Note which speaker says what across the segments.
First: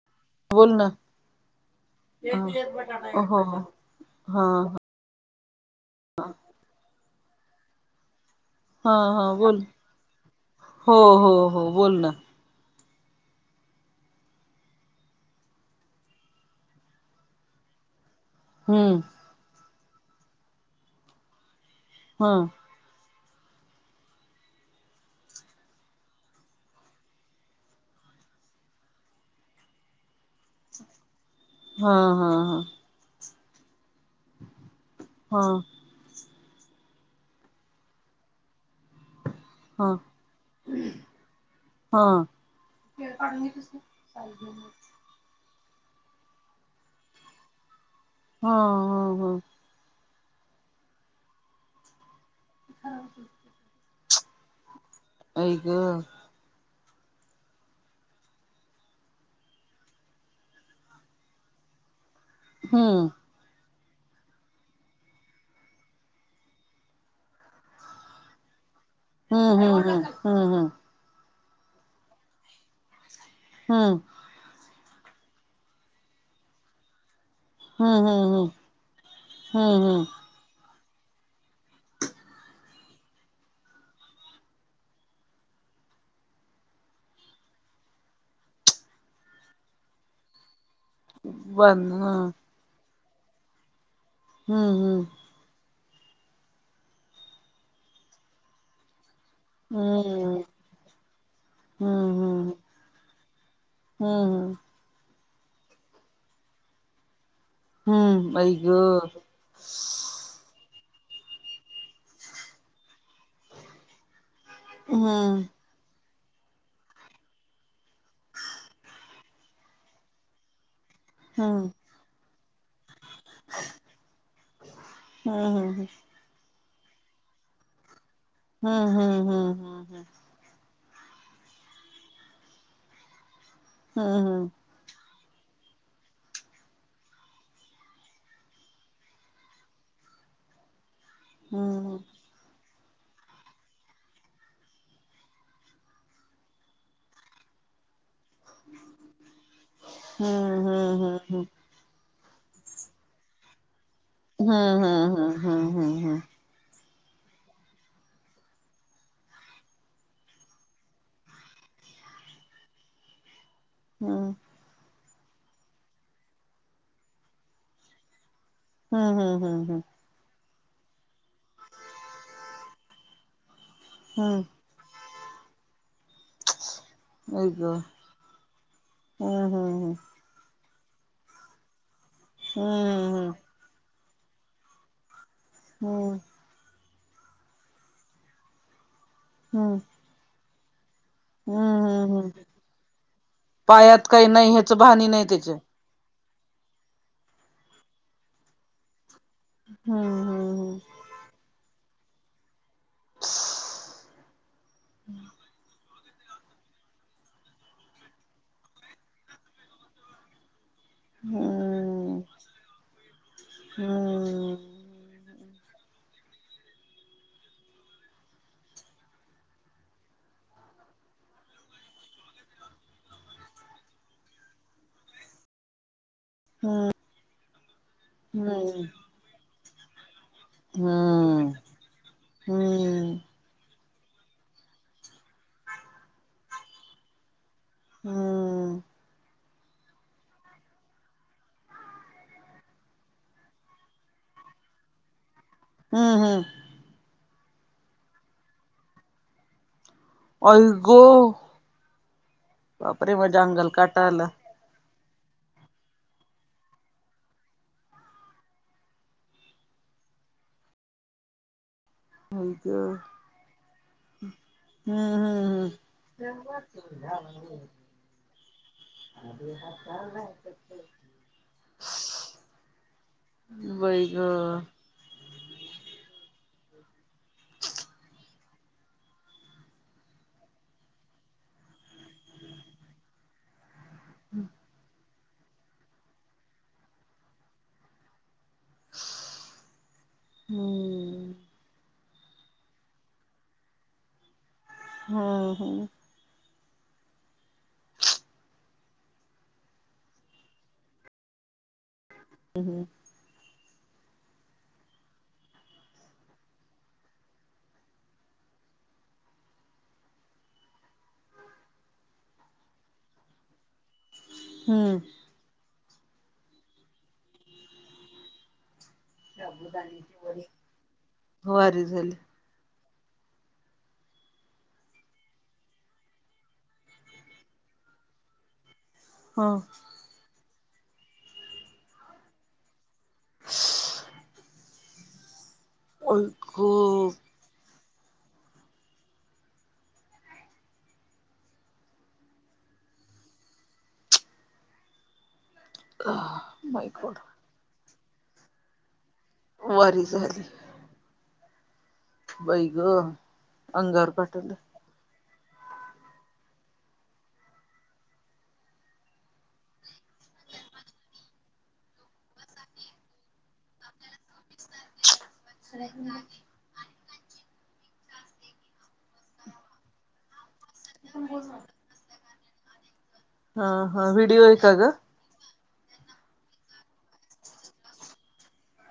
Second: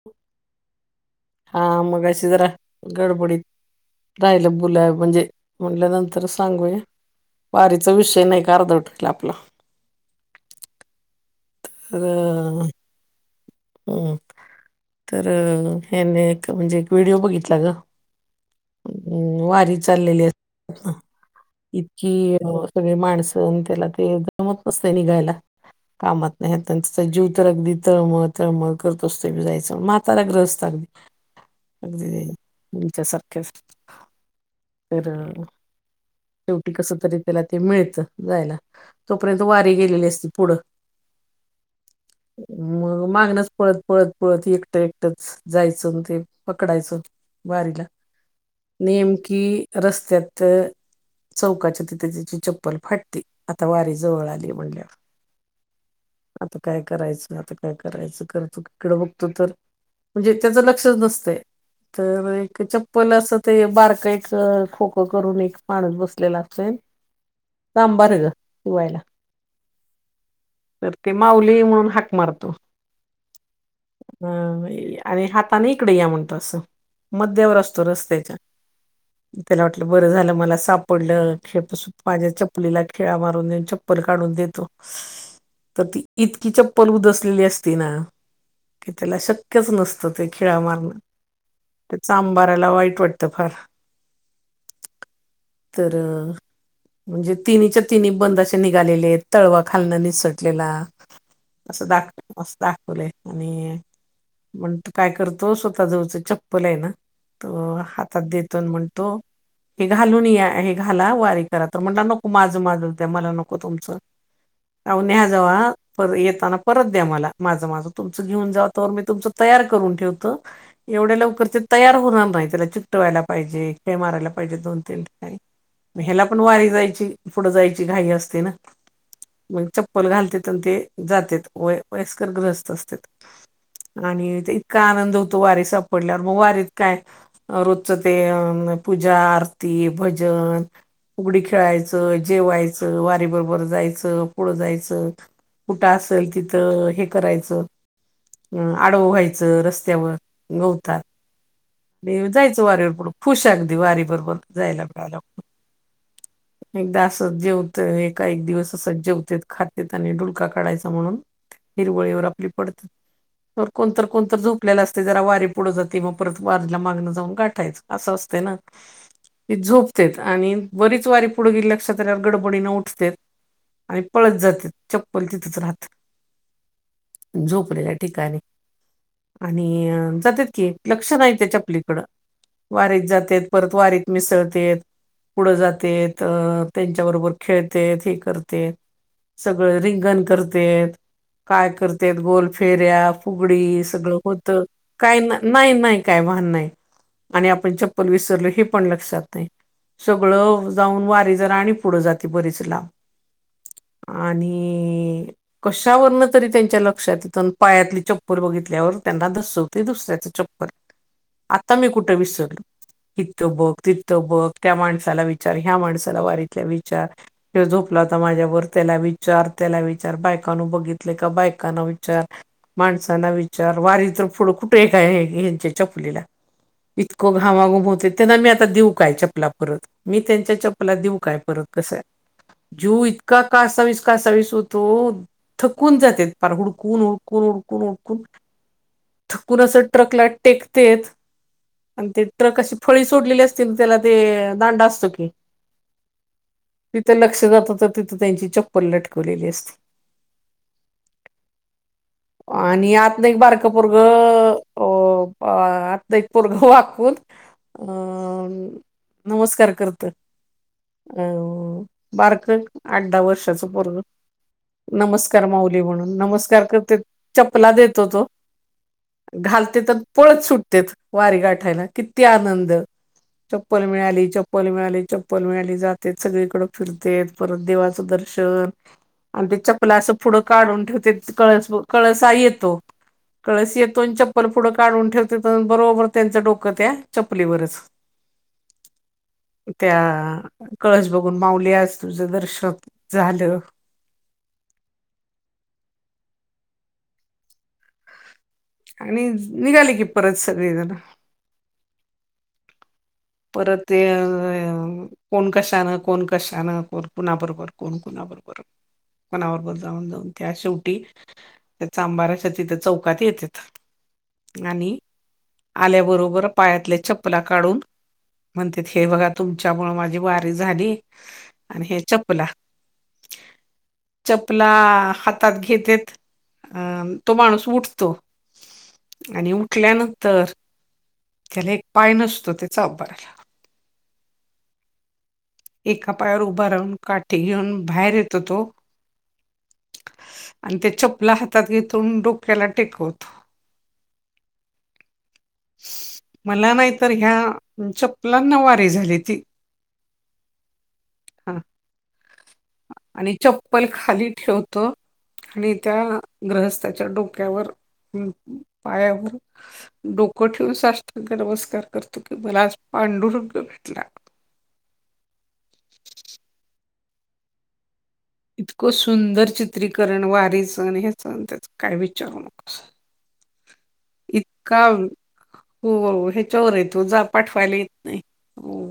Speaker 1: [inaudible]
Speaker 2: बोल ना.
Speaker 1: हा मग अशी जरा
Speaker 2: हो
Speaker 1: गडबडीत
Speaker 2: हो हा
Speaker 1: राहिलं बुला म्हणजे म्हटल्यानंतर सांगूय वारीचा विषय नाही का अर्धवट
Speaker 2: हा
Speaker 1: राहिला
Speaker 2: हा
Speaker 1: आपला
Speaker 2: बोल हो हो हो. बोल ना
Speaker 1: तर, हम्म तर ह्यानी एक म्हणजे एक व्हिडिओ बघितला ग
Speaker 2: हम्म.
Speaker 1: वारी चाललेली असत
Speaker 2: हा
Speaker 1: इतकी सगळे माणसं आणि त्याला ते जमत नसते निघायला. कामात नाही तिचा जीव तर अगदी तळमळ तळमळ करत असतोयी जायचंण म्हातार ग्रहस्थ अगदी
Speaker 2: हा
Speaker 1: अगदी
Speaker 2: हा
Speaker 1: तुमच्यासारख्या तर,
Speaker 2: हा
Speaker 1: शेवटी कस तरी त्याला ते मिळत जायला.? तोपर्यंत वारीे
Speaker 2: हा
Speaker 1: गेलेली असती पुढं,
Speaker 2: हा हा
Speaker 1: मग मागण्याच पळत पळत पळत एकटा एक जायचं ते पकडायचं वारीला
Speaker 2: हा हा
Speaker 1: नेमकी रस्त्यात. चौकाच्या तिथे तिची चप्पल फाटते आता वारी जवळ आली म्हणल्यावर.
Speaker 2: आई ग
Speaker 1: आता काय आता काय करायचं करतो बघतो तर, म्हणजे त्याचं लक्षच नसत तर,
Speaker 2: हम्म
Speaker 1: चप्पल असं ते बारका एक खोकं करून एक माणुस बसलेला असतोय चांभार ग शिवायला
Speaker 2: हम् हम हम हम.
Speaker 1: तर ते माऊली म्हणून हाक मारतो.
Speaker 2: हम्म.
Speaker 1: ह आणि हाताने इकडे या म्हणत असं मध्यावर अस
Speaker 2: हम्म
Speaker 1: रस्त्याच्या
Speaker 2: हम्म
Speaker 1: त्याला
Speaker 2: हम्म हम्म हम्म
Speaker 1: वाटला
Speaker 2: हम्म हम्म
Speaker 1: बर झालं मला साप पडलं खेळ माझ्या चप्पलीला खीळा मारून देऊन चप्पल काढून देतो? तर ती इतकी चप्पल उदसलेली असती ना? की त्याला शक्यच नसतं ते खिळा मारणं
Speaker 2: बंद
Speaker 1: त्या
Speaker 2: हा
Speaker 1: चाबाराला वाईट वाटतं फार
Speaker 2: हम्म हम्म.
Speaker 1: तर म्हणजे तिन्हीच्या तिन्ही बंद अशे निघालेले? तळवा खालणं
Speaker 2: हम्म
Speaker 1: निसटलेला असं
Speaker 2: हम्म हम्म
Speaker 1: दाखलय
Speaker 2: हम्म
Speaker 1: मस्त दाखवलय? आणि
Speaker 2: हम्म हम्म हम्म
Speaker 1: मग तो काय करतो स्वतः जवळचं चप्पल आहे ना तो हातात
Speaker 2: हम्म आई
Speaker 1: देतो आणि
Speaker 2: ग
Speaker 1: म्हणतो हे घालून या घाला वारी करा तर म्हटला नको माझं माझं द्या मला नको तुमचं. आओ न्या
Speaker 2: हम्म
Speaker 1: जावा पर येताना परत द्या मला माझं माझं. तुमचं घेऊन जाव तवर मी तुमच तयार करून ठेवतो एवढ्या लवकर ते
Speaker 2: हम्म
Speaker 1: तयार होणार नाही त्याला त्या टवायला पाहिजे खिळे मारयला पाहिजे दोन तीन ठिकाणी
Speaker 2: हम्म
Speaker 1: मी ह्याला पण वारी जायची पुढ जायची घाई असते ना
Speaker 2: हम्म हम्म
Speaker 1: मग चप्प
Speaker 2: हम्म हम्म
Speaker 1: चप्पल घालत्यात ते जात्यात. व वयस्कर ग्रस्त असत्यात, आणि
Speaker 2: हम्म
Speaker 1: ते इतका आनंद होतो वारी सापडल्यावर. मग वारीत काय? रोजचं ते पूजा, आरती, भजन फुगडी
Speaker 2: हम्म
Speaker 1: खेळायचं, जेवायचं, वारी बरोबर जायचं, पुढं जायचं. कुठं असेल तिथं हे करायचं ह आडव व्हायचं रस्त्यावर,
Speaker 2: हम्म
Speaker 1: गवतात.
Speaker 2: हम्म
Speaker 1: [inaudible] आणि जायचं वारीवर पुढं, खुश अगदी वारी बरोबर
Speaker 2: हा
Speaker 1: जायला
Speaker 2: हा
Speaker 1: मिळालं
Speaker 2: हा हा हा हा.
Speaker 1: एकदा असं जेवतय एका एक दिवस असं जेवत खातेत, आणि डूलका काढायचा म्हणून हिरवळीवर आपली पडतं. कोणतर,
Speaker 2: हम्म
Speaker 1: कोणतर झोपल्यालं असत ते जरा वारी पुढं जाते, मग परत वारीला मागणं जाऊन गाठायचं. असं असतय ना.
Speaker 2: हम्म हम
Speaker 1: ती
Speaker 2: हम् हम.
Speaker 1: झोपतेत आणि बरीच वारी पुढं गेली, लक्षात अआल्यावर गडबडीनं उठत्यात आणि पळत
Speaker 2: हम्म
Speaker 1: जात्यात. चप्पल तिथंच राहत
Speaker 2: हम्म हम्म हम्म हम्म आई गं
Speaker 1: झोपलेल्या ठिकाणी.
Speaker 2: हम्म हम्म
Speaker 1: आणि जातात की लक्ष नाही त्याच्या चपलीकडं. वारीत जातेत, परत वारीत मिसळतेत. पुढं
Speaker 2: हम्म हम्म हम्म
Speaker 1: जातेत. अ त्यांच्याबरोबर खेळते हे करते. सगळं
Speaker 2: हम्म
Speaker 1: रिंगण करते. काय करते?
Speaker 2: हम्म
Speaker 1: गोल फेऱ्या, फुगडी,
Speaker 2: पायात
Speaker 1: सगळं
Speaker 2: काही
Speaker 1: होत.
Speaker 2: नाही ह्याच भान
Speaker 1: काही नाही,
Speaker 2: त्याच्या
Speaker 1: नाही नाही. का भान नाही. आणि आपण चप्पल विसरलं हे लक्षात नाही. सगळं
Speaker 2: हम्म
Speaker 1: जाऊन वारी जरा आणि पुढे जात बरीच लांब. [inaudible] आणि कशावरन तरी त्यांच्या ल क्षात येत. पायातली चप्पर बघितल्यावर, त्यांना धस होतय दुसऱ्याचं चप्पल. आता मी कुठे
Speaker 2: हम्म
Speaker 1: विसरलो. हित बघ, तित बघ
Speaker 2: हम्म
Speaker 1: त्या माणसाला विचार, ह्या माणसाला वारीतल्या विचार. ह्यो झोपला होता माझ्या बरोबर, त्याला विचार, त्याला विचा, र बायकान बघितले का? बायक लोकांना विचार, माणसांना विचार. वारी तर पुुढं कुठे आहे का ह्यांच्या चपलीला? इतकं घामाघूम होत, त्यांना मी आता
Speaker 2: हम्म
Speaker 1: देऊ काय चपला परत? मी त्यांच्या
Speaker 2: हम्म हम्म
Speaker 1: चप्पला देऊ काय
Speaker 2: हम्म
Speaker 1: परत कसं?
Speaker 2: हम्म हम्म
Speaker 1: जीव
Speaker 2: हम्म
Speaker 1: इतका कासावीस कासावीस होतो, थकून जात्यात. फार हुडकून, हुडकून, हुडकून, हुडकून थकून असं ट्रकला टेकते अन ते ट्रक अशी फळी सोडलेली असतीन, त्याला ते दांड असतो की.
Speaker 2: हम् हम्.
Speaker 1: तिथं लक्ष जात तर, तिथं त्यांची चप्पल लटकवलेली असते.
Speaker 2: अल्गो
Speaker 1: [inaudible] आणि आत एक बार
Speaker 2: अंगाला काटा आला
Speaker 1: अ आता एक पोरग वाकून अ नमस्कार करतं. अं बारक,
Speaker 2: आई गं
Speaker 1: आठ दहा वर्षाच पोरग
Speaker 2: हम्म हम्म
Speaker 1: नमस्कार
Speaker 2: हम्म
Speaker 1: माऊली म्हणून नमस्कार करते. चपला देतो तो. घालते तर पळत सुटतात. वारी गाठायला किती आनंद? चप्पल
Speaker 2: बाई
Speaker 1: मिळाली,
Speaker 2: गं
Speaker 1: चप्पल मिळाली. चप्पल मिळाली, जाते सगळीकड फिरते, परत देवाचं दर्शन आणि ते चपला असं पुढं काढून ठेवते, कळस कळसा येतो. कळस येतो. चप्पल पुढं काढून ठेवतेत, अन बरोबर त्यांचं डोकं त्या चपलीवरच. त्या
Speaker 2: हम्म.
Speaker 1: कळस बघून माऊली आज तुझं दर्शन झालं.
Speaker 2: हम्म.
Speaker 1: आणि निघाले की परत सगळे जण.
Speaker 2: हम्म.
Speaker 1: परत ते अ कोण कशानं, कोण कशान, कोण कुणाबरोबर, कोण कुणाबरोबर. कुणाबरोबर जाऊन जाऊन त्या शेवटी चांबाराच्या तिथ चौकात येतेत. आणि
Speaker 2: हम्म
Speaker 1: आल्याबरोबर पायातले चप्पला काढून म्हणतेत हे बघा तुमच्यामुळ माझी वारी झाली
Speaker 2: वारी
Speaker 1: आणि हे
Speaker 2: झाली.
Speaker 1: चपला. चपला हातात घेतेत अ तो माणूस उठतो
Speaker 2: हा.
Speaker 1: आणि उठल्यानंतर त्याला एक पाय नसतो त्या चांभार एका
Speaker 2: आई
Speaker 1: पायावर उभा राहून
Speaker 2: खूप
Speaker 1: काठी घेऊन बाहेर येतो तो आणि त्या चपला हातात घेतो न डोक्याला टेकवतो. [inaudible] मला
Speaker 2: माय
Speaker 1: नाही तर
Speaker 2: गॉड.
Speaker 1: ह्या चप्पलांना वारी झाली ती.
Speaker 2: वारी झाली.
Speaker 1: हा.
Speaker 2: बाई ग.
Speaker 1: आणि चप्पल खाली ठेव तो आणि त्या ग्रहस्थाच्या डोक्यावर, पायावर डोकं ठेवून साष्टांग नमस्कार करतो की मला आज पांडुरंग भेटला.
Speaker 2: चलत नाही.
Speaker 1: इतकं सुंदर चित्रीकरण वारी चण हे चण त्याच काय विचारू नकोस.
Speaker 2: हा हा. व्हिडिओ आहे का
Speaker 1: इतका
Speaker 2: ग?
Speaker 1: हो ह्याच्यावरय तो जा पाठवायला येत नाही हो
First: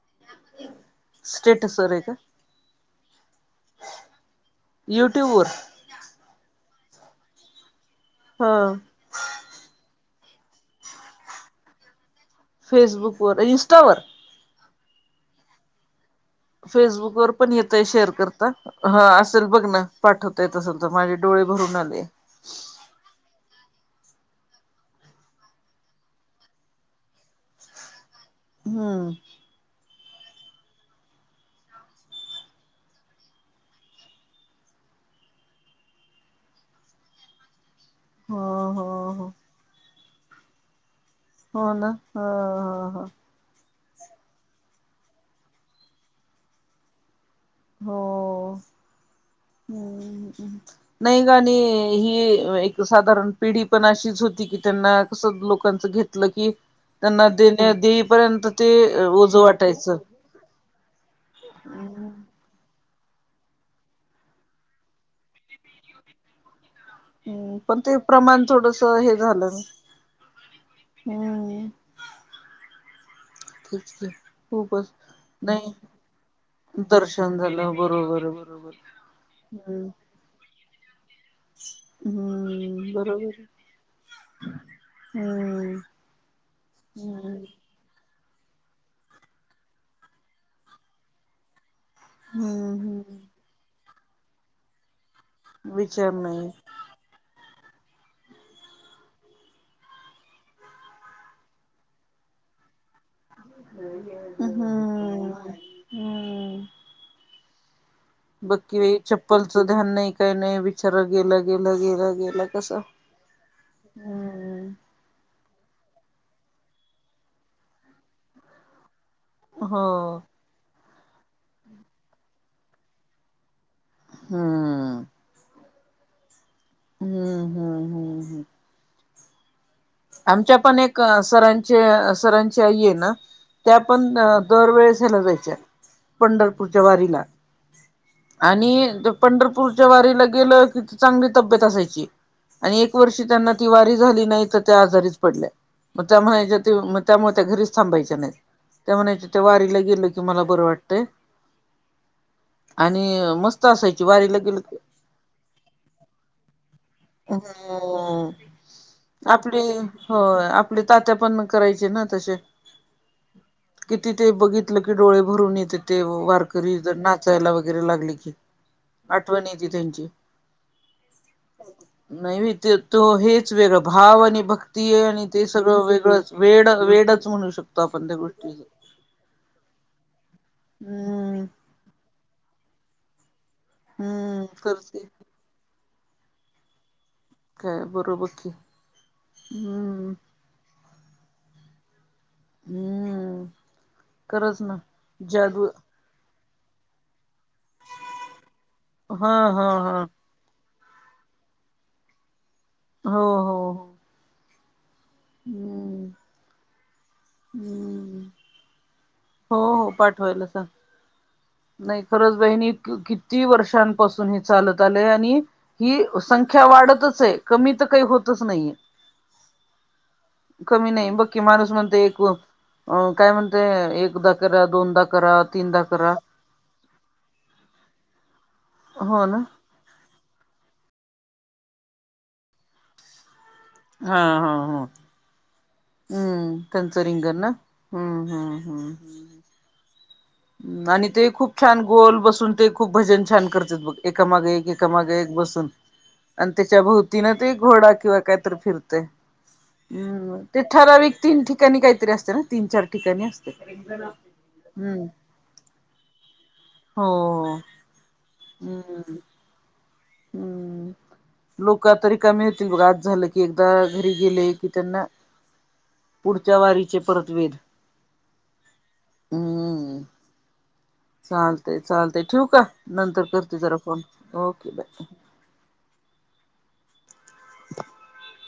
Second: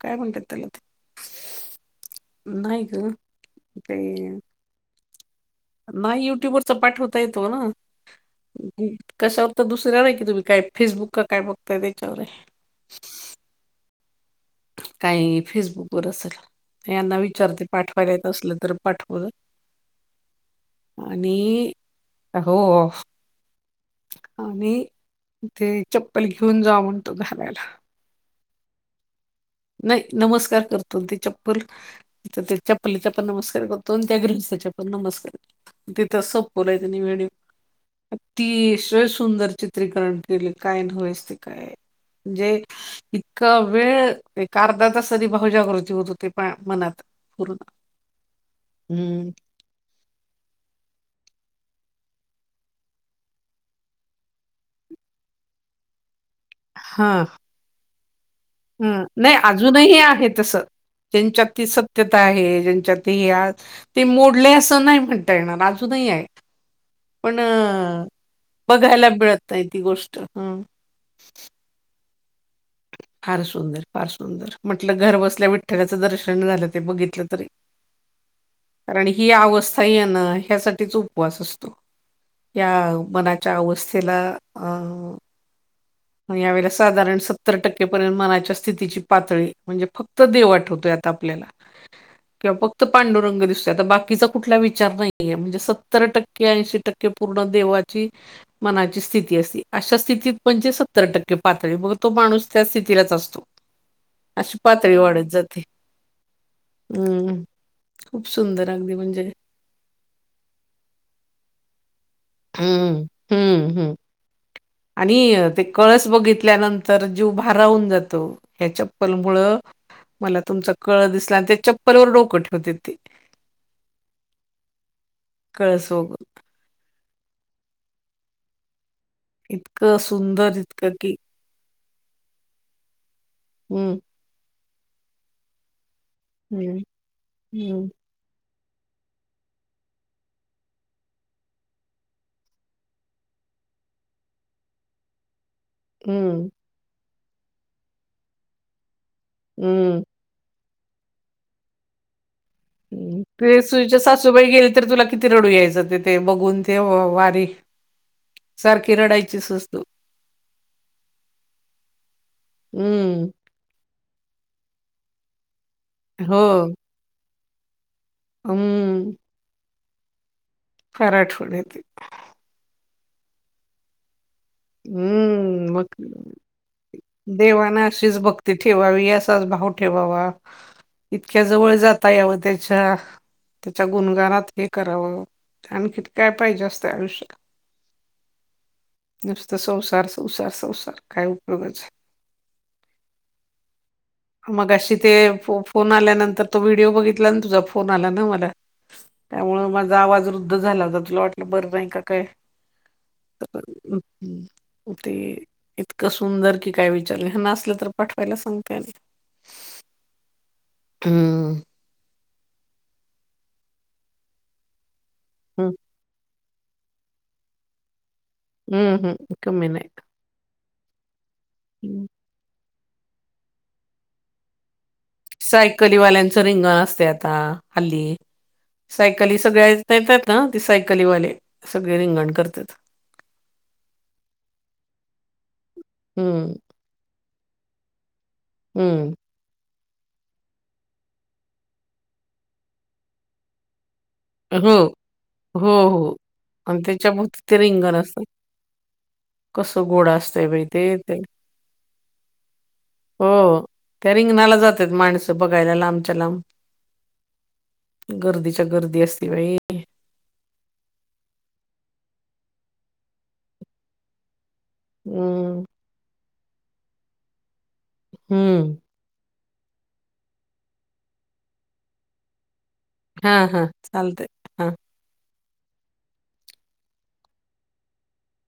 Speaker 1: काय म्हणत्यात?
Speaker 2: स्टेटस वरय का?
Speaker 1: नाही ग ते
Speaker 2: युट्यूब वर.
Speaker 1: नाही युट्युबरच पाठवता येतो ना.
Speaker 2: हा.
Speaker 1: कशावर तर दुसऱ्यावर की हाय तुम्ही काय फेसबुक का काय बघताय त्याच्यावरय.
Speaker 2: फेसबुक वर इन्स्टावर.
Speaker 1: काहीही फेसबुक वर असल?
Speaker 2: फेसबुक वर पण येतय शेअर करता.
Speaker 1: तर
Speaker 2: हा
Speaker 1: पाठवल
Speaker 2: असेल बघ ना पाठवता येत असल तर माझे डोळे
Speaker 1: आणि
Speaker 2: भरून आले.
Speaker 1: हो. आणी ते चप्पल घेऊन जावा म्हणतो घालायला.
Speaker 2: हम्म.
Speaker 1: नाही नमस्कार करतो ती चप्पल तर त्या चपलीचा पण नमस्कार करतो न त्या ग्रहस्थाच्या पण नमस्कार करतो. तिथंच सपवलाय ते नी वि
Speaker 2: हो
Speaker 1: अतिशय
Speaker 2: हो हो
Speaker 1: सुंदर चित्रीकरण केले काय नयस ते- काय
Speaker 2: हो ना हा
Speaker 1: म्हणजे
Speaker 2: हा हा
Speaker 1: इतका वेळ- ते अर्धा तास भाहुजागृती होत होते पाय मनात पूर्ण-
Speaker 2: हो.
Speaker 1: हम्म....
Speaker 2: हम्म म्... नाही आणी ही एक साधारण पिढी पण अशीच होती की त्यांना कसं लोकांचं घेत- म्हटलं की त्यांना देईपर्यंत- ते
Speaker 1: हम्म नाही
Speaker 2: ओझं वाटायचं.
Speaker 1: अजूनही आहे तस- ज्यांच्या ती सत्यता
Speaker 2: हम्म
Speaker 1: आहे ह्यांच्यात हे- ते मोडले असं नाही म्हणता येणार अजूनही आहे. पण
Speaker 2: ते प्रमाण थोडस
Speaker 1: बघायला
Speaker 2: हे झालं
Speaker 1: मिळत नाही ती गोष्ट हं-
Speaker 2: हम्म....
Speaker 1: फार सुंदर,
Speaker 2: तेच की
Speaker 1: फार सुंदर
Speaker 2: खूपच
Speaker 1: म्हटलं घर बसल्या
Speaker 2: नाही
Speaker 1: विठ्ठलाचं दर्शन झालं ते बघितलं
Speaker 2: दर्शन
Speaker 1: तरी-
Speaker 2: झालं बरोबर बरोबर
Speaker 1: कारण ही अवस्था
Speaker 2: हम्म
Speaker 1: आहे ना ह्यासाठीच उपवास असतो. या
Speaker 2: हम्म बरोबर
Speaker 1: मनाच्या अवस्थेला अं-
Speaker 2: हम्म
Speaker 1: मग यावेळेला साधारण
Speaker 2: हम्म हम्म
Speaker 1: सत्तर टक्के- पर्यंत मनाच्या स्थितीची पातळी म्हणजे फक्त देव आठवतोय आता आपल्याला- किंवा फक्त
Speaker 2: हम्म
Speaker 1: पांडुरंग दिसतोय आता बाकीचा कुठला विचार नाही- म्हणजे सत्तर
Speaker 2: विचार
Speaker 1: टक्के,
Speaker 2: नाही
Speaker 1: ऐंशी टक्के- पूर्ण देवाची मनाची स्थिती असती अशा स्थितीत म्हणजे- सत्तर टक्के पातळी मग तो माणूस त्या स्थितीलाच असतो अशी
Speaker 2: हम्म
Speaker 1: पातळी वाढत जाते- हम्म खूप
Speaker 2: बघ
Speaker 1: सुंदर
Speaker 2: की
Speaker 1: अगदी
Speaker 2: बाई
Speaker 1: म्हणजे-
Speaker 2: चप्पलचं ध्यान नाही काही नाही विचारत गेलं गेलं गेलं- गेलं कसं
Speaker 1: हम्म हम्म
Speaker 2: हम्म-
Speaker 1: आणि अं ते कळस बघितल्यानंतर जीव भाराहून जातो ह्याच्यात- चप्पल मुळ
Speaker 2: हम्म
Speaker 1: मला तुमचा कळस दिसला आणि त्या चप्पलवर डोकं ठेवते ते-
Speaker 2: हम्म....
Speaker 1: कळस बघुन-
Speaker 2: हम्म हम्म हम्म हम्म.....
Speaker 1: ह [unintelligible]
Speaker 2: आमच्या पण एक सर- सरांनची आई ये ना त्या
Speaker 1: हम्म
Speaker 2: पण दररोज ह्याला जायच्या-
Speaker 1: हम्म
Speaker 2: पंढरपूरच्या वारीला-
Speaker 1: हम्म
Speaker 2: आणि पंढरपूरच्या वारीला गेलं कि चांगली तब्येत असायची. आणि एक वर्षी त्यांना ती वारी झाली नाही तर- त्या आजारीच पडल्या मग त्या
Speaker 1: हम्म
Speaker 2: म्हणायच्या ते त्यामुळे त्या घरीच थांबायच्या नाहीत त्या म्हणायच्या- त्या वारीला
Speaker 1: हं,
Speaker 2: गेल की मला बरं वाटत-
Speaker 1: ते सुईच्या सासूबाई गेल्या
Speaker 2: की
Speaker 1: तर तुला किती रडू यायचं तेथ ते बघून वारी
Speaker 2: हो...
Speaker 1: सारखी रडायची.
Speaker 2: आपले हो आपले तात्या पण म करायचे ना तसे.
Speaker 1: हं.
Speaker 2: किति ते बघितलं की डोळे भरून येते ते वारकरी जर नाचायला वगैरे लागले कि.
Speaker 1: हम्म
Speaker 2: आठवन येते त्यांची
Speaker 1: आठवण येते.
Speaker 2: नाही तो हेच वेगं भावनिक. ती आणि ते
Speaker 1: हं.
Speaker 2: सगळं
Speaker 1: मग
Speaker 2: वेगळंच. वेड वेडच म्हणू
Speaker 1: देवानं
Speaker 2: शकतो आपण त्या
Speaker 1: अशीच भक्ती
Speaker 2: गोष्टीच.
Speaker 1: ठेवावी, असाच भाव ठेवावा. इतक्या
Speaker 2: हम्म
Speaker 1: जवळ जाता याव त्याच्या. त्याच्या
Speaker 2: हम्म
Speaker 1: गुणगानात हे
Speaker 2: करते
Speaker 1: करावं. आणखीन काय पाहिजे असतं आयुष्यात?
Speaker 2: काय बरोबबकी.
Speaker 1: नुसतं संसार संसार संसार काय उपयोगाच?
Speaker 2: हम्म खरंच ना
Speaker 1: मगाशी ते फो
Speaker 2: जादू
Speaker 1: फोन आल्यानंतर- तो व्हिडिओ बघितला ना तुझा? फोन आला ना मला
Speaker 2: हा
Speaker 1: त्यामुळे
Speaker 2: हा
Speaker 1: माझा
Speaker 2: हा
Speaker 1: आवाज रुध्द झाला होता. तुला वाट - -ल. बरं नाही का काय?
Speaker 2: हो हो
Speaker 1: ते इतकं सुंदर कि काय विचारलं. ह्यांना असलं तर पाठवायला सांगते आणी.
Speaker 2: हो. हो पाठवायला सांग.
Speaker 1: हम्म,
Speaker 2: नाही खरंच बहिणी किती वर्षां- पासून चालत आलंय. आणि
Speaker 1: हम्म,
Speaker 2: ही संख्या वाढतच आहे. कमी तर काही होत -
Speaker 1: अं हं कमी नाही.
Speaker 2: कमी नाही. बघकी माणूस म्हणते
Speaker 1: हम्म.
Speaker 2: एक, काय म्हणते एकदा करा. दोनदा करा. तीनदा
Speaker 1: सायकली
Speaker 2: करा
Speaker 1: वाल्यांच रिंगण असतय आता हल्ली.
Speaker 2: हो ना
Speaker 1: सायकली सगळ्या- येतात ना? ती सायकलीवाले सगळे रिंगण करतात.
Speaker 2: हां. हां. हां. हम्म. त्यांचं रिंगण ना? हम्म. हम्म. हम्म. अं आणि ते खूप छान गोल बसून ते खूप भजन छान करत्यात बघ. एका मागे एक
Speaker 1: हो
Speaker 2: एकामागे एक बसून.
Speaker 1: हो हो
Speaker 2: आणि त्याच्या भोवती ना ते घोडा किंवा कायतरी फिरतय.
Speaker 1: कसं गोड
Speaker 2: हम्म.
Speaker 1: असतंय
Speaker 2: ते
Speaker 1: बाई ते
Speaker 2: ठराविक तीन ठिकाणी काहीतरी असतय ना? तीन चार ठिकाणी अस-
Speaker 1: हो. त्या रिंगणाला जात्यात माणस- त बघायला लांबच्या लांब.
Speaker 2: हो
Speaker 1: गर्दीच्या गर्दी
Speaker 2: हम्म
Speaker 1: असते बाई.
Speaker 2: हम्म. लोक तरी कमी होतील बघ. आज झालं की एकदा घरी गेले कि- त्यांना
Speaker 1: हम्म.
Speaker 2: पुढच्या वारीचे परत वेध.
Speaker 1: हम्म.
Speaker 2: अं. चालतय चालतय. ठेऊ का? नंतर
Speaker 1: हां,
Speaker 2: करते
Speaker 1: हां.
Speaker 2: जरा फोन.
Speaker 1: चालतंय. हां.
Speaker 2: Okay bye. [inaudible]